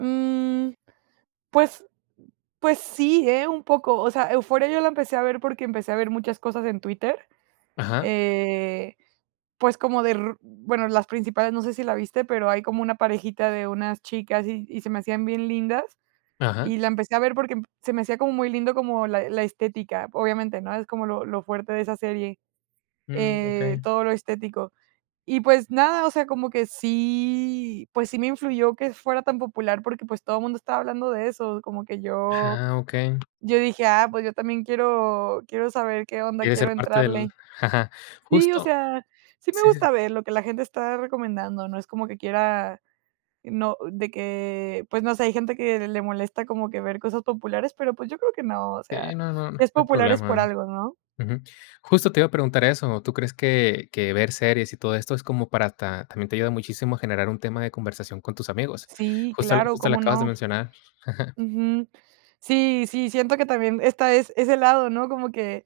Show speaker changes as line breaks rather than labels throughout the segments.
Mm, pues pues sí, ¿eh? Un poco. O sea, Euphoria yo la empecé a ver porque empecé a ver muchas cosas en Twitter.
Ajá.
Eh, pues como de r bueno, las principales, no sé si la viste, pero hay como una parejita de unas chicas y y se me hacían bien lindas,
Ajá.
y la empecé a ver porque se me hacía como muy lindo como la la estética, obviamente, ¿no? Es como lo lo fuerte de esa serie.
Mm.
Eh,
Okey.
todo lo estético. Y pues nada, o sea, como que sí pues sí me influyó que fuera tan popular porque, pues todo mundo estaba hablando de eso, como que yo
Ajá. Okey.
yo dije: "Ah, pues yo también quiero quiero saber qué onda,
Quiere
quiero
ser parte del
entrarle". Sí, o
Justo.
sea, sí me
Sí, sí.
gusta ver lo que la gente está recomendando, ¿no? Es como que quiera no de que pues no sé, hay gente que le molesta como que ver cosas populares, pero pues yo creo que no, o sea,
Sí, no no no
es
hay
popular es por
problema
algo, ¿no?
ujú. Justo te iba a preguntar eso, ¿tú crees que que ver series, y todo esto es como para ta también te ayuda muchísimo a generar un tema de conversación con tus amigos?
Sí,
Justo lo
claro,
justo lo
cómo
acabas de
no.
mencionar.
Ujú. Sí, sí, siento que también está ese ese lado, ¿no? Como que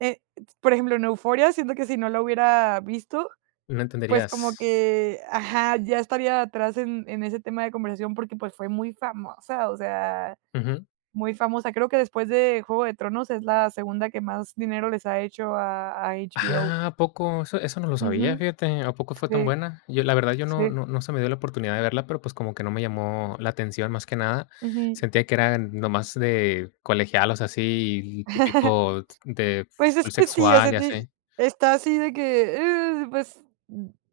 eh por ejemplo, en Euphoria, siento que si no la hubiera visto,
No
pues como
entenderías.
que ajá, ya estaría atrás en en ese tema de conversación porque, pues fue muy famosa, o sea,
Ujú.
muy famosa. Creo que, después de Juego de Tronos, es la segunda que más dinero les ha hecho a a HBO.
¡Ah! ¿A poco? Eso eso no lo sabía,
Ujú.
fíjate, ¿a poco fue tan
Sí.
buena? Yo, la verdad yo no
Sí.
no no se me dio la oportunidad de verla, pero pues como que no me llamó la atención, más que nada.
Pues sí.
Sentía que eran nomás de colegialas, así típico de
Pues es
full
que sí, o sea
sexual, y
de
así.
está así de que, eh pues,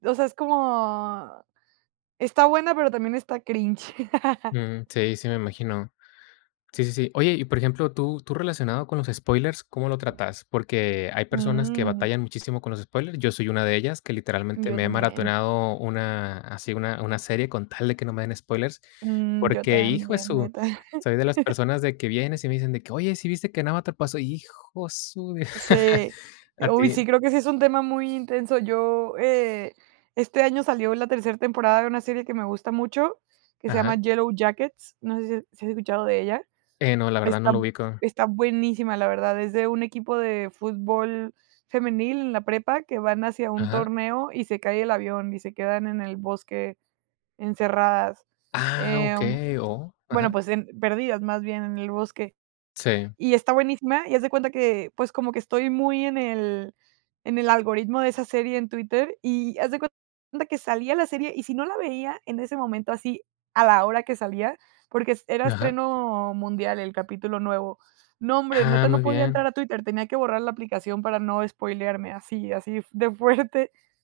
o sea, es como está buena, pero también está cringe.
Mm, sí, sí me imagino. Sí, sí, sí. Oye, y por ejemplo, tú tú relacionado con los spoilers, ¿cómo lo tratas? Porque hay personas que
Mm.
batallan muchísimo con los spoilers, yo soy una de ellas, que literalmente
Yo
me he
también.
maratoneado una así una una serie con tal de que no me den spoilers,
Mm. Yo
porque, hijo de
también,
su
neta.
soy de las personas de que vienes y me dicen de que oye, sí viste que en Avatar pasó hijo de su
Sí. Eh,
A
uy,
ti
sí, creo que sí es un tema muy intenso. Yo eh, este año salió la tercer temporada de una serie que me gusta mucho, que se llama
Ajá.
Yellow Jackets. No sé si has si has escuchado de ella.
Eh, no, la verdad no
Está
lo ubico.
está buenísima, la verdad. Es de un equipo de fútbol femenil, en la prepa, que van hacia un
Ajá.
torneo y se cae el avión y se quedan en el bosque encerradas.
¡Ah!
Em,
Okey. O
bueno
ajá.
pues, em, perdidas más bien en el bosque.
Sí.
Y está buenísima, y haz de cuenta que, pues, como que estoy muy en el en el algoritmo de esa serie en Twitter, y haz de cuenta que salía la serie y si no la veía en ese momento así, a la hora que salía, porque es era
Ajá.
estreno mundial el capítulo nuevo. No, hombre,
Ah,
neta, no
muy
podía
bien.
entrar a Twitter, tenía que borrar la aplicación para no espoilearme así así de fuerte.